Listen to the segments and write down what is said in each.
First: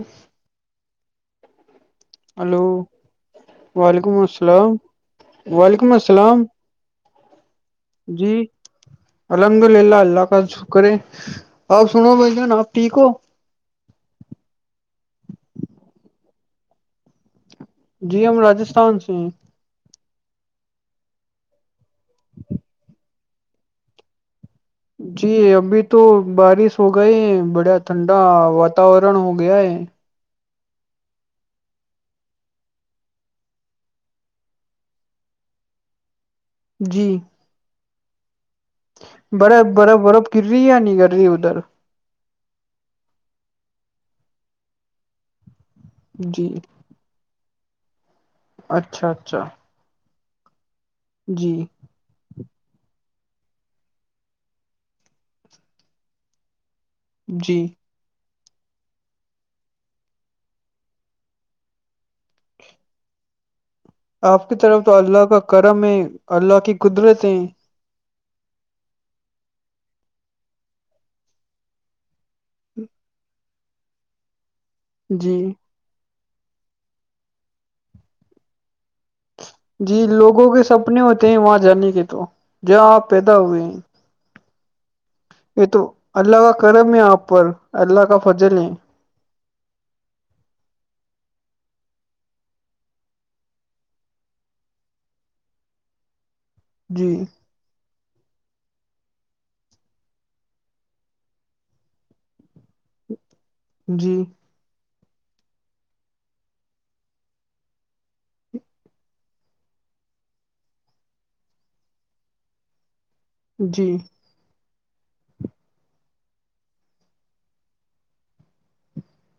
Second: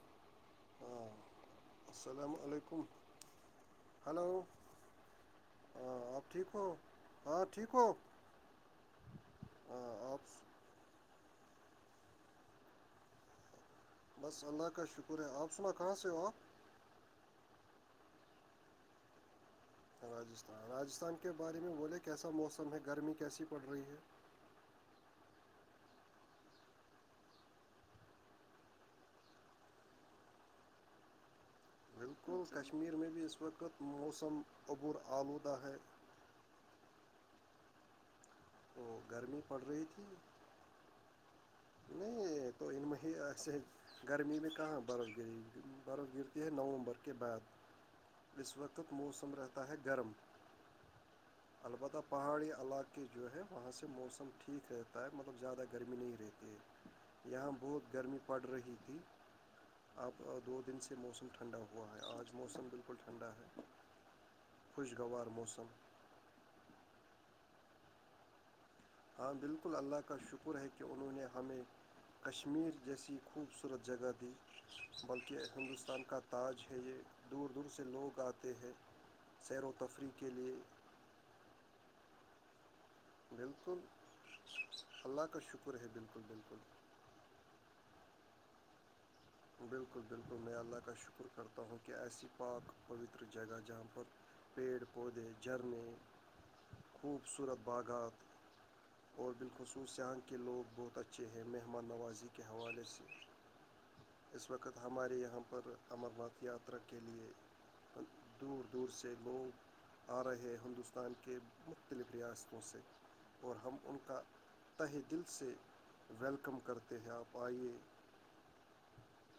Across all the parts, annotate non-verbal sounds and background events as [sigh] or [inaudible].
ہی ہاں السلام ہلو علیکم وعلیکم ہلو السلام وعلیکم ہاں آپ السلام ٹھیک ہو ہاں ٹھیک کو جی الحمد للہ اللہ آپ کا شکر ہے آپ سنو بھ جان آپ ٹھیک ہو بس جی ہم راستھان سے ہیں راجستھان راجستھان کے بارے میں بولے کیسا موسم ہے گرمی کیسی پڑ رہی ہے جی ابھی تو بارش ہو گئے ہیں بڑا ٹھنڈا واتاورن ہو گیا ہے بالکل کشمیر میں بھی اس وقت موسم عبور آلودہ ہے جی تو گرمی پڑ برف رہی برف تھی برف کرر رہی یا نہیں کر رہی ادھر نہیں تو ان میں ہی ایسے گرمی میں کہاں برف گئی برف گرتی ہے جی نومبر کے بعد اس وقت اچھا موسم اچھا رہتا ہے گرم جی البتہ پہاڑی علاقے جو ہے وہاں سے موسم ٹھیک رہتا ہے مطلب زیادہ گرمی نہیں رہتی ہے یہاں جی بہت گرمی پڑ رہی تھی اب دو دن سے موسم ٹھنڈا ہوا ہے آج موسم بالکل ٹھنڈا ہے آپ کی طرف تو اللہ خوشگوار کا موسم کرم ہے اللہ کی قدرت ہے ہاں بالکل اللہ کا شکر ہے کہ انہوں نے ہمیں کشمیر جیسی خوب خوبصورت جگہ تھی جی بلکہ ہندوستان کا تاج ہے یہ دور دور سے لوگ آتے ہیں سیر و تفریح کے لیے اپنے ہوتے ہیں وہاں جانے کے تو آپ پد بالکل اللہ کا یہ شکر تو ہے بالکل اللہ کا بالکل کرم آپ پر اللہ کا فجلیں بالکل بالکل میں اللہ کا شکر کرتا ہوں کہ ایسی پاک پوتر جگہ جہاں پر پیڑ پودے جھرنے جی خوبصورت باغات اور بالخصوص یاں کے لوگ بہت اچھے ہیں مہمان نوازی کے حوالے سے جی اس وقت ہمارے یہاں پر امرناتھ یاترا کے لیے دور دور سے لوگ آ رہے ہیں ہندوستان کے مختلف ریاستوں سے اور ہم جی ان کا تہ دل سے ویلکم کرتے ہیں آپ آئیے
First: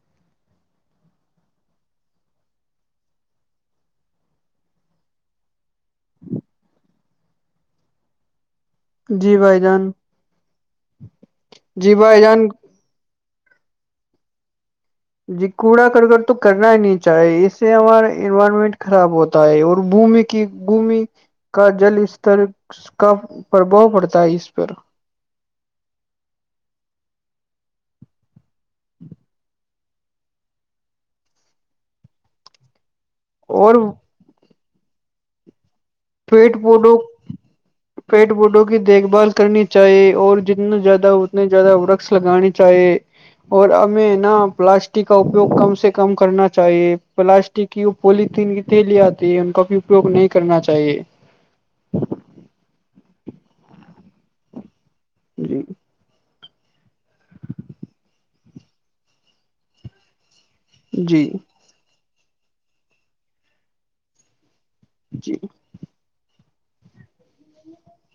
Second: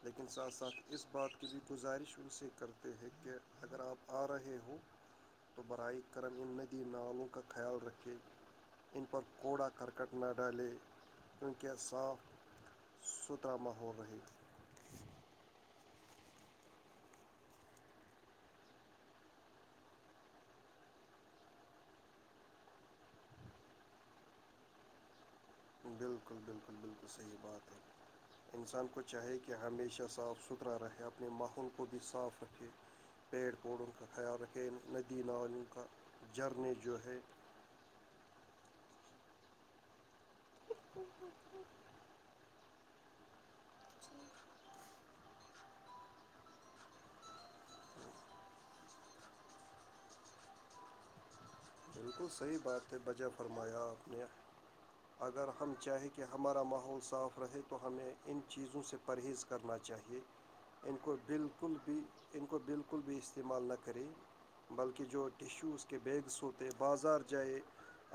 لیکن ساتھ ساتھ اس بات کی بھی گزارش ان سے کرتے ہیں کہ اگر آپ آ رہے ہو تو برائے کرم ندی نالوں کا خیال رکھے ان پر جی بھائی کوڑا جان کرکٹ نہ ڈالے کیونکہ جی صاف بھائی جان سترا ماحول رہی جی کوڑا کرکر تو کرنا ہی نہیں چاہی اس سے ہمارا انوائرمنٹ خراب ہوتا ہے اور بھمی کی گھمی کا جل استر کا پربھؤ پڑتا ہے اس پر بالکل بالکل بالکل صحیح بات ہے انسان کو چاہے کہ ہمیشہ صاف ستھرا رہے اپنے ماحول کو بھی صاف رکھے پیڑ اور پوڑ ان کا خیال رکھیں ندی نا ان کا پیٹ جھرنے جو ہے بوٹوں کی دیکھ بھال کرنی چاہیے اور جتنے زیادہ اتنے زیادہ وکس لگانی چاہیے اور ہمیں نا پلاسٹک کا اپیوگ کم سے کم کرنا چاہیے پلاسٹ کہ وہ پولیتھیین کی تیلی آتی ہے ان کا بھی اپیوگ نہیں کرنا چاہیے بالکل صحیح بات ہے بجائے فرمایا آپ نے اگر جی ہم چاہیں کہ ہمارا ماحول صاف رہے تو ہمیں ان چیزوں سے پرہیز کرنا چاہیے ان کو جی بالکل بھی ان کو بالکل بھی استعمال نہ کریں بلکہ جو جی ٹیشوز کے بیگس ہوتے بازار جائے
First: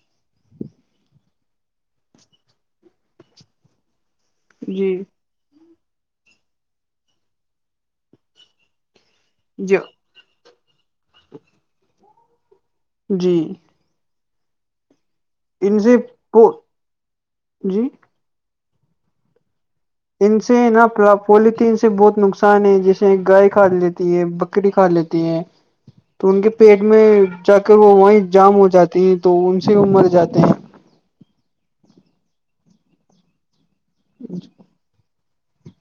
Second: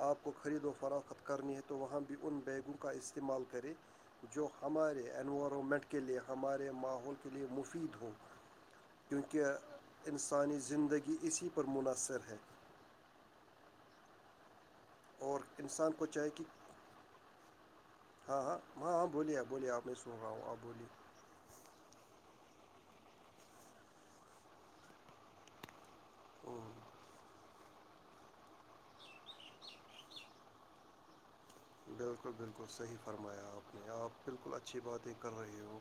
آپ کو خرید و فروخت کرنی ہے تو وہاں بھی ان بیگوں کا استعمال کرے جو ہمارے جی انوائارمنٹ کے لیے ہمارے ماحول کے لیے مفید ہو جی کیونکہ انسانی زندگی اسی پر منحصر ہے جی اور ان انسان سے کو چاہے کہ جی ہاں ہاں ہاں ہاں بولیے بولیے آپ نے اس ان سے ن اپلب پولیتھیین سے بہت نقصان ہے جیسے گائے کھا لیتی ہے بکری کھا لیتی ہے تو ان کے بولیے پیٹ میں جا کر وہ وہیں جام ہو جاتی ہیں تو ان سے وہ مر جاتے ہیں بالکل بالکل صحیح فرمایا آپ نے آپ بالکل اچھی باتیں کر رہے ہو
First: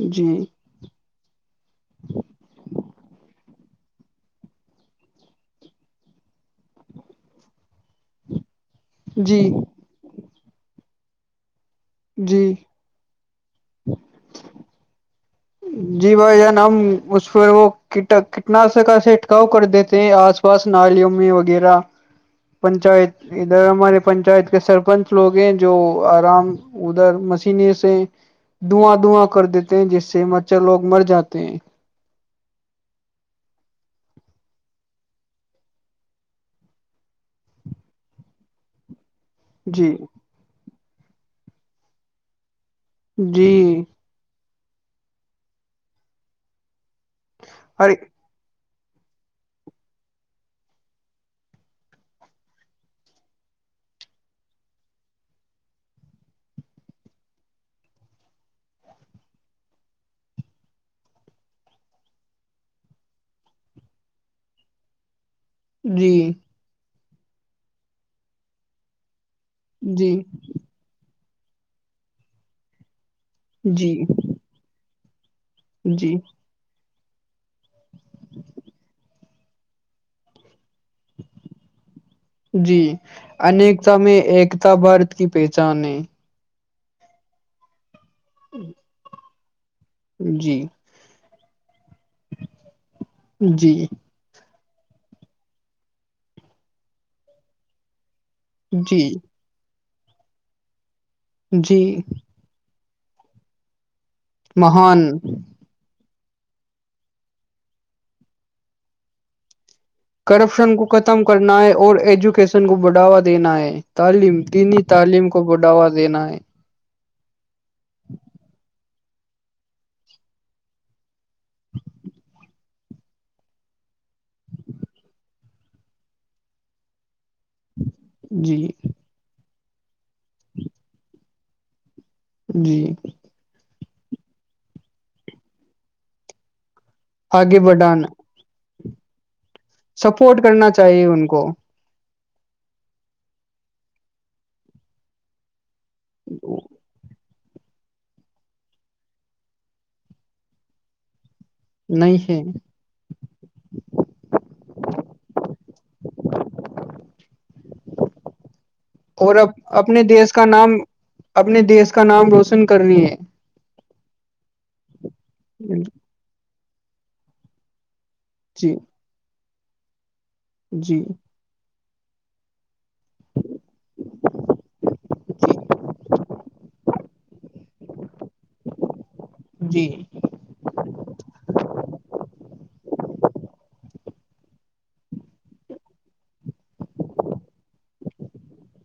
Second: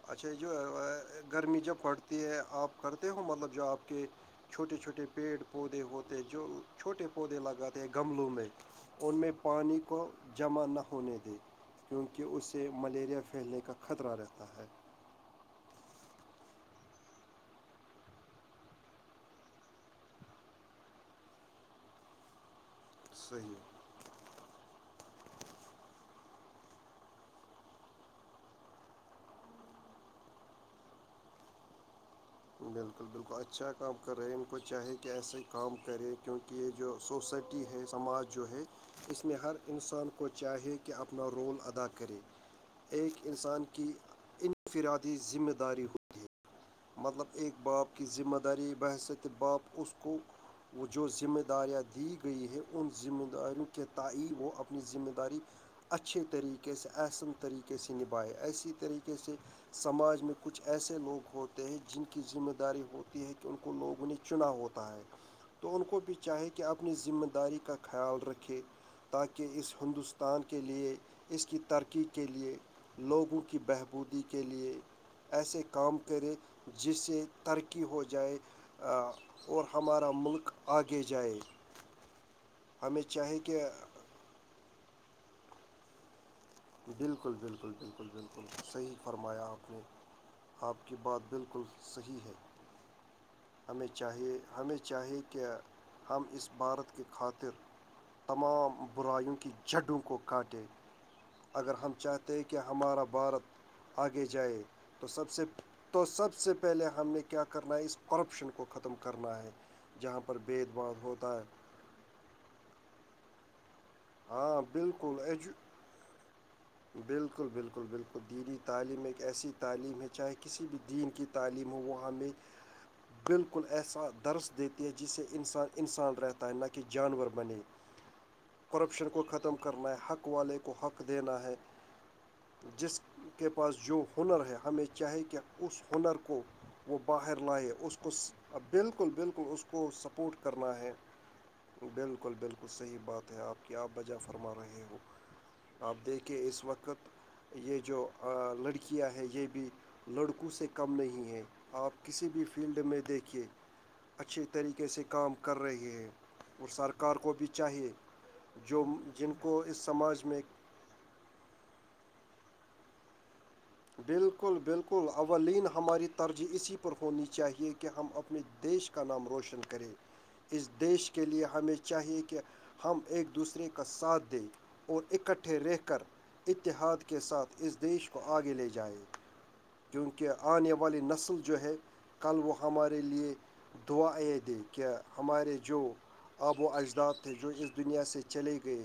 جی اچھا یہ جو ہے گرمی جب پڑتی ہے آپ کرتے ہو مطلب جو آپ کے چھوٹے چھوٹے پیڑ پودے ہوتے ہیں جو چھوٹے پودے لگاتے ہیں گملوں میں ان میں جی پانی کو جمع نہ ہونے دے کیونکہ جی اسے ملیریا پھیلنے کا خطرہ رہتا ہے جی بھائی جان ہم اس پ وہ کٹ کٹنا سک سے اٹکاؤ کر دیتے ہیں آس پاس نالیوں میں وغیرہ پنچایت ادھر صحیح ہمارے پنچایت کے سرپنچ ک لوگ ہیں جو آرام ادھر مشنے سے دھواں دھواں کر دیتے ہیں جس سے مچھر لوگ مر جاتے ہیں بالکل بالکل اچھا کام کر رہے ہیں ان کو چاہے کہ ایسے ہی کام کرے کیونکہ یہ جو سوسائٹی ہے سماج جو ہے اس میں ہر جی انسان کو چاہیے کہ اپنا رول ادا کرے ایک جی انسان کی انفرادی ذمہ داری ہو مطلب ایکک باپ ارے کی ذمہ داری بہیثےت باپ اس کو وہ جو ذمہ داریاں دی گئی ہے ان ذمہ داریوں کے تائ وہ اپنی ذمہ داری اچھے طریقے سے آسن طریقے سے نبھائے ایسی طریقے سے سماج میں کچھ ایسے لوگ ہوتے جن کی ذمہ داری ہوتی ہے کہ ان کو لوگوں نے چنا ہوتا ہے تو ان کو بھی جی چاہے کہ اپنی ذمہ داری کا خیال رکھے تاکہ اس جی ہندوستان کے لئے اس کی ترقی کے لئے لوگوں کی جی بہبودی کی کے لیے ایسے کام جی کرے جسے ترقی ہو جائے اور ہمارا ملک آگے جائے جی ہمیں چاہیے کہ انیکتا میں ایکتا بھارت کی پہچان ہے بالکل بالکل بالکل بالکل صحیح فرمایا آپ نے جی آپ کی بات بالکل صحیح ہے جی ہمیں چاہیے ہمیں چاہیے کہ ہم اس بھارت کی خاطر تمام جی برائیوں کی جڈوں کو کاٹے اگر ہم جی چاہتے ہیں کہ ہمارا بھارت آگے جائے مہان تو سب سے تو سب سے پہلے ہم نے کیا کرنا ہے اس کرپشن کو ختم کرنا ہے جہاں پر بھید کرپشن کو بھاؤ ختم ہوتا کرنا ہے اور ایجوکیشن کو بڑھاوا دینا ہے تعلیم ہاں دینی بالکل تعلیم کو ایجو بڑھاوا دینا ہے بالکل بالکل بالکل دینی تعلیم ایک ایسی تعلیم ہے چاہے کسی بھی دین کی تعلیم ہو وہ ہمیں بالکل ایسا درس دیتی ہے جس سے انسان انسان رہتا ہے نہ کہ جانور بنے [inaudible] جی کرپشن کو ختم کرنا ہے حق والے کو حق دینا ہے جی جس کے پاس جو ہنر ہے ہمیں چاہے کہ اس ہنر کو وہ باہر آگے لائے اس بڑھانا کو بالکل بالکل اس کو سپورٹ کرنا ہے چاہیے ان کو بالکل بالکل صحیح بات ہے آپ کیا آپ وجہ فرما رہے ہو آپ دیکھ کہ اس وقت یہ جو لڑکیاں ہیں یہ بھی لڑکوں سے کم نہیں ہے آپ نہیں کسی ہے بھی فیلڈ میں دیکھیے اچھی طریقے سے کام کر رہے ہیں اور سرکار کو بھی چاہیے جو جن اور اب کو اس اپنے سماج دیش میں کا نام اپنے دیس کا نام روشن کرنی ہے بالکل بالکل اولین ہماری ترجیح اسی پر ہونی چاہیے کہ ہم اپ جی دیش کا نام روشن کرے اس جی دیش کے لیے ہمیں چاہیے کہ ہم ایک دوسرے کا ساتھ دیں اور اکٹھے رہ کر اتحاد کے ساتھ اس دیش کو آگے لے جائے جی کیونکہ کہ آنے والی نسل جو ہے کل وہ ہمارے لیے دعا یہ کہ ہمارے جو آب وہ اجداد تھے جو اس دنیا سے چلے گئے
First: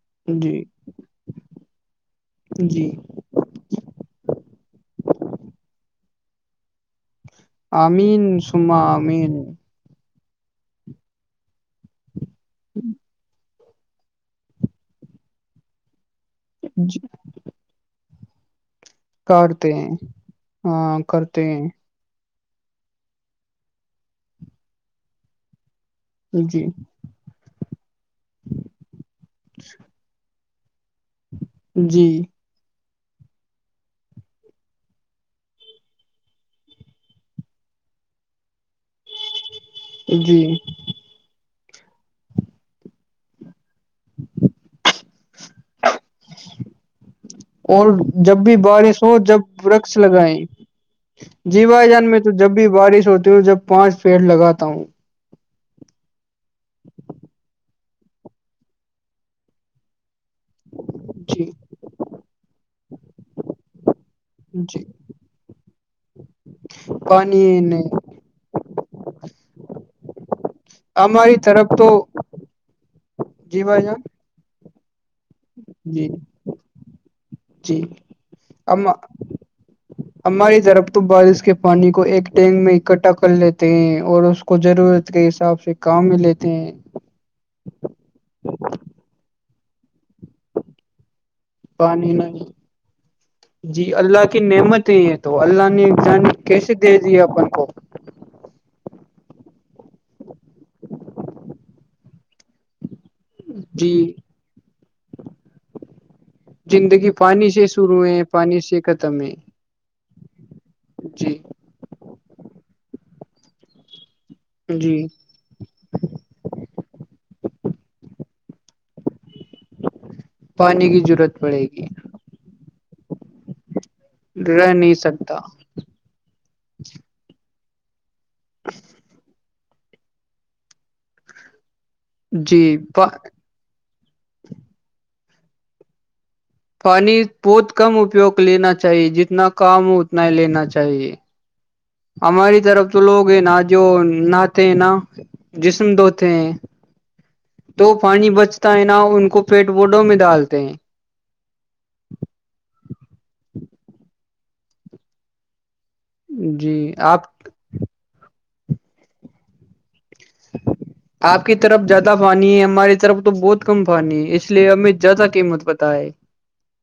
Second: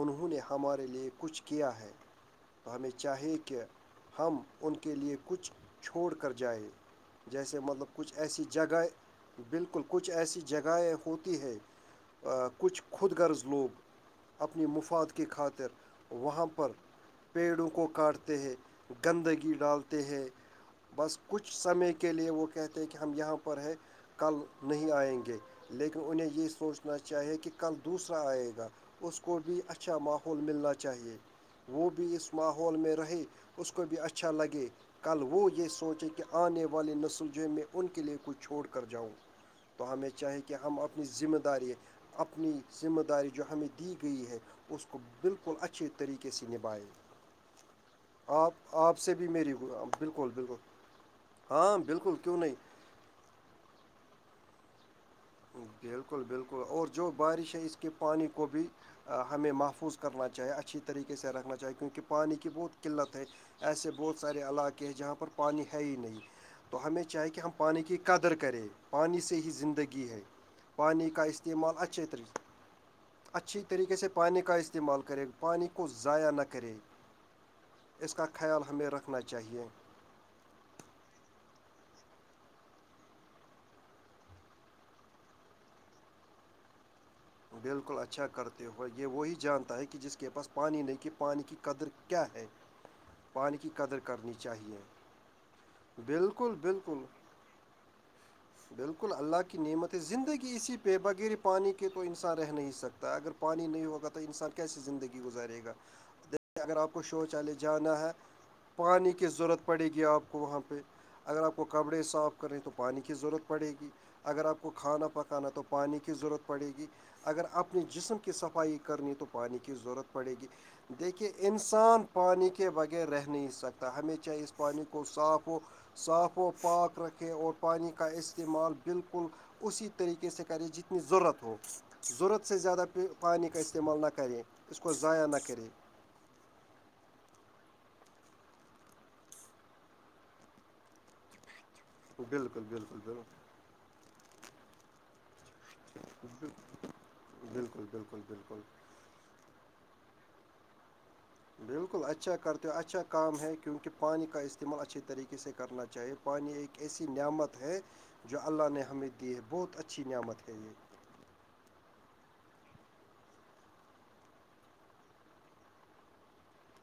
انہوں نے جی ہمارے لیے کچھ کیا ہے تو جی ہمیں چاہیے کہ ہم ان کے لئے کچھ چھوڑ کر جائ جیسے مطلب کچھ آمین ایسی سما آمین جگہیں بالکل کچھ ایسی جگہیں ہوتی ہے کچھ خود غرض لوگ اپنی مفاد کی خاطر وہاں پر پیڑوں کو کاٹتے ہیں گندگی ڈالتے ہیں ہاں بس کرتے کچھ ہیں سمے کے لیے وہ کہتے کہ ہم یہاں پر ہیں کل نہیں آئیں گے لیکن انہیں یہ جی سوچنا چاہیے کہ کل دوسرا آئے گا اس کو بھی اچھا ماحول ملنا چاہیے وہ بھی جی اس ماحول میں رہے اس کو بھی اچھا لگے کل وہ یہ سوچیں کہ آنے والے نسلجیں میں ان کے لئے کچھ چھوڑ کر جاؤں تو ہمیں چاہی جی کہ ہم اپنی ذمہ داری اپنی ذمہ داری جو ہمیں دی گئی ہے اس کو بالکل اچھی طریقے سے نبھائے اور جب بھی بارش ہو سے بھی میری جب رقص لگائ بالکل بالکل جی ہاں بھائی جان بالکل میں تو کیوں جب نہیں بھی بارش ہوتی ہوں جب پانچ پیڑ لگاتا ہوں بالکل بالکل اور جو بارش ہے اس کے پانی کو بھی ہمیں محفوظ کرنا چاہے اچھی طریقے سے جی رکھنا چاہے کیونکہ پانی کی بہت قلت ہے ایسے بہت سارے جی علاقے ہیں جہاں پر پانی ہے ہی نہیں تو ہمیں چاہے کہ ہم پانی کی قدر کریں پانی سے ہی زندگی ہے پانی کا ہماری طرف استعمال تو اچھے طریق اچھی جی بھائی طریقے جان سے پانی کا استعمال کر گے پانی کو جی ضائع نہ کرے جی اس کا خیال ہمیں ہم رکھنا چاہیے ہماری طرف تو بارش کے پانی کو ایک ٹینک میں اکٹھا کر لیتے ہیں اور اس کو ضرورت کے حساب سے کام بھی لیتے ہیں بالکل اچھا کرتے ہو یہ وہی جانتا ہے کہ جس کے پاس پانی نہیں کہ پانی کی قدر پانی کیا ہے نہیں پانی کی جی قدر اللہ کرنی کی چاہیے نعمت ہے یہ تو اللہ نے جان بالکل کیسے دے بالکل دی ہے اپن کوپی [inaudible] بالکل اللہ کی نعمت ہے زندگی اسی پہ بغیر پانی کے تو انسان رہ نہیں سکتا اگر پانی نہیں جی ہوگا تو انسان کیسے زندگی گزارے گا دیکھیے اگر آپ کو زندگی پانی شوچالے سے جانا شروع ہے پانی سے ختم کی ہے ضرورت پڑے گی آپ کو وہاں پہ جی اگر آپ کو کپڑے صاف کریں تو پانی کی ضرورت پڑے گی اگر آپ کو جی کھانا پکا نا تو پانی کی ضرورت پڑے گی اگر اپنے جسم کی صفائی کرنی تو پانی کی ضرورت پڑے گی پانی کی دیکھیے ضرورت پڑے گی انسان پانی کے بغیر رہ نہیں سکتا ہیں چاہ اس رہ پانی کو نہیں سکتا صاف و صاف و پاک رکھیں اور پانی کا استعمال بالکل اسی طریقے سے کریں جتنی ضرورت ہو ضرورت سے جی زیادہ پا پانی کا استعمال نہ کریں اس کو ضائع نہ کرے پانی بہت کم اپیوگ لینا چاہیے جتنا کام ہو اتنا ہی لینا چاہیے ہماری بالکل طرف بالکل تو بالکل لوگ ہیں نا جو نہتے ہیں نا جسم دھوتے ہیں بالکل تو بالکل پانی بالکل بچتا ہےا نہ ان کو پیٹ بورڈوں میں ڈالتے ہیں بالکل اچھا کرتے ہو اچھا کام ہے کیونکہ پانی کا استعمال اچھھی طریقے سے کرنا چاہے پانی ایک جی ایسی آپ نعمت ہے جو اللہ نے ہمیں دی ہے بہت اچھی نعمت ہے یہ آپ کی طرف زیادہ پانی ہے ہماری طرف تو بہت کم پانی ہے اس لیے ہمیں زیادہ قیمت پتا ہے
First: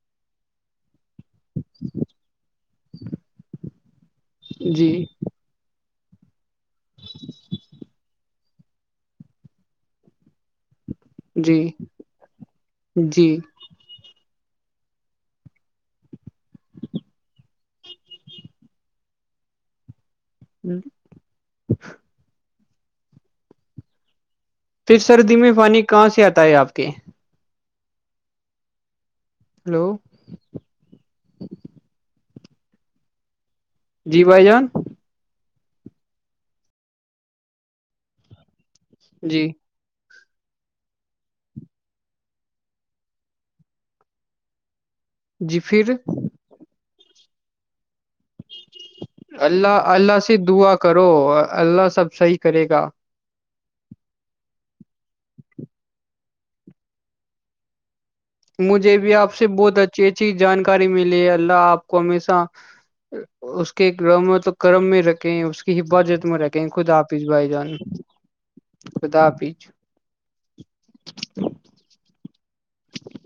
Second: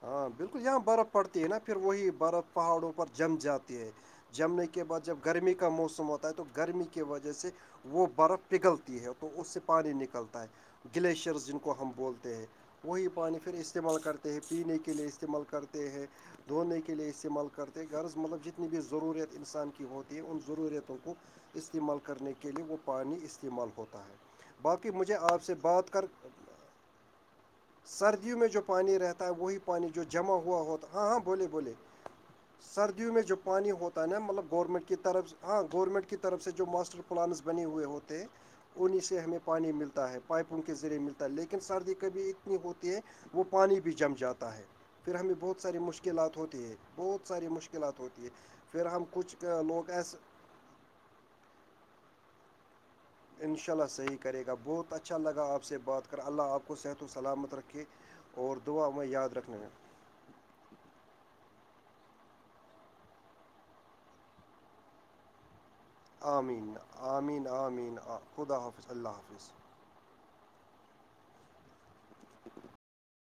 ہاں بالکل یہاں برف پڑتی ہے نا پھر وہی برف پہاڑوں پر جم جاتی ہے جمنے کے جی بعد جب گرمی کا موسم ہوتا ہے تو گرمی کی وجہ سے وہ برف پگھلتی ہے تو اس سے پانی نکلتا ہے گلیشئرز جن جی کو ہم بولتے ہیں وہی جی پانی پھر استعمال کر پینے کے لیے استعمال کرتے ہیں دھونے کے لیے استعمال کرتے غض مطلب جتنی بھی ضرورت انسان کی ہوتی ان پھر ضرورتوں کو استعمال کرنے کے لئے وہ پانی استعمال ہوتا ہے باقی پھر مجھے سردی آپ میں سے پانی بات کہاں کر سے آتا ہے آپ کے سردیوں میں جو پانی رہتا ہے وہی پانی ہلو جو جمع ہوا ہوتا ہاں ہاں بولے بولے سردیوں میں جو پانی ہوتا ہے نا جی بھائی مطلب جان گورنمنٹ کی طرف ہاں گورنمنٹ کی طرف سے جو ماسٹر پلانس بنے ہوئے ہوتے ہیں اوہیں سے ہمیں جی پانی ملتا ہے پائپوں کے ذریعے ملتا ہے لیکن سردی کبھی نی ہوتی ہے وہ پانی بھی جم جاتا ہے پھر ہمیں جی بہت ساری پھر مشکلات ہوتی ہے بہت ساری مشکلات ہوتی ہے پھر ہم کچھ اللہ لوگ ایسے اللہ سے دعا کرو اللہ سب صحیح کرے گا انشاء اللہ صحیح کرے گا بہت اچھا لگا آپ سے بات کر اللہ آپ کو صحت و سلامت رکھے اور دعا مجھے میں بھی آپ یاد سے رکھنا ہے بہت اچھی اچھی جانکاری ملی ہے اللہ آپ کو ہمیشہ اس کے رم تو کرم میں رکھے ہیں اس [inaudible] کہ بجٹ م رہ ہے کہ آمین خودا اپیس آمین بھائی جان آمین آ- خدا حافظ اللہ خودا حافظ آی [inaudible]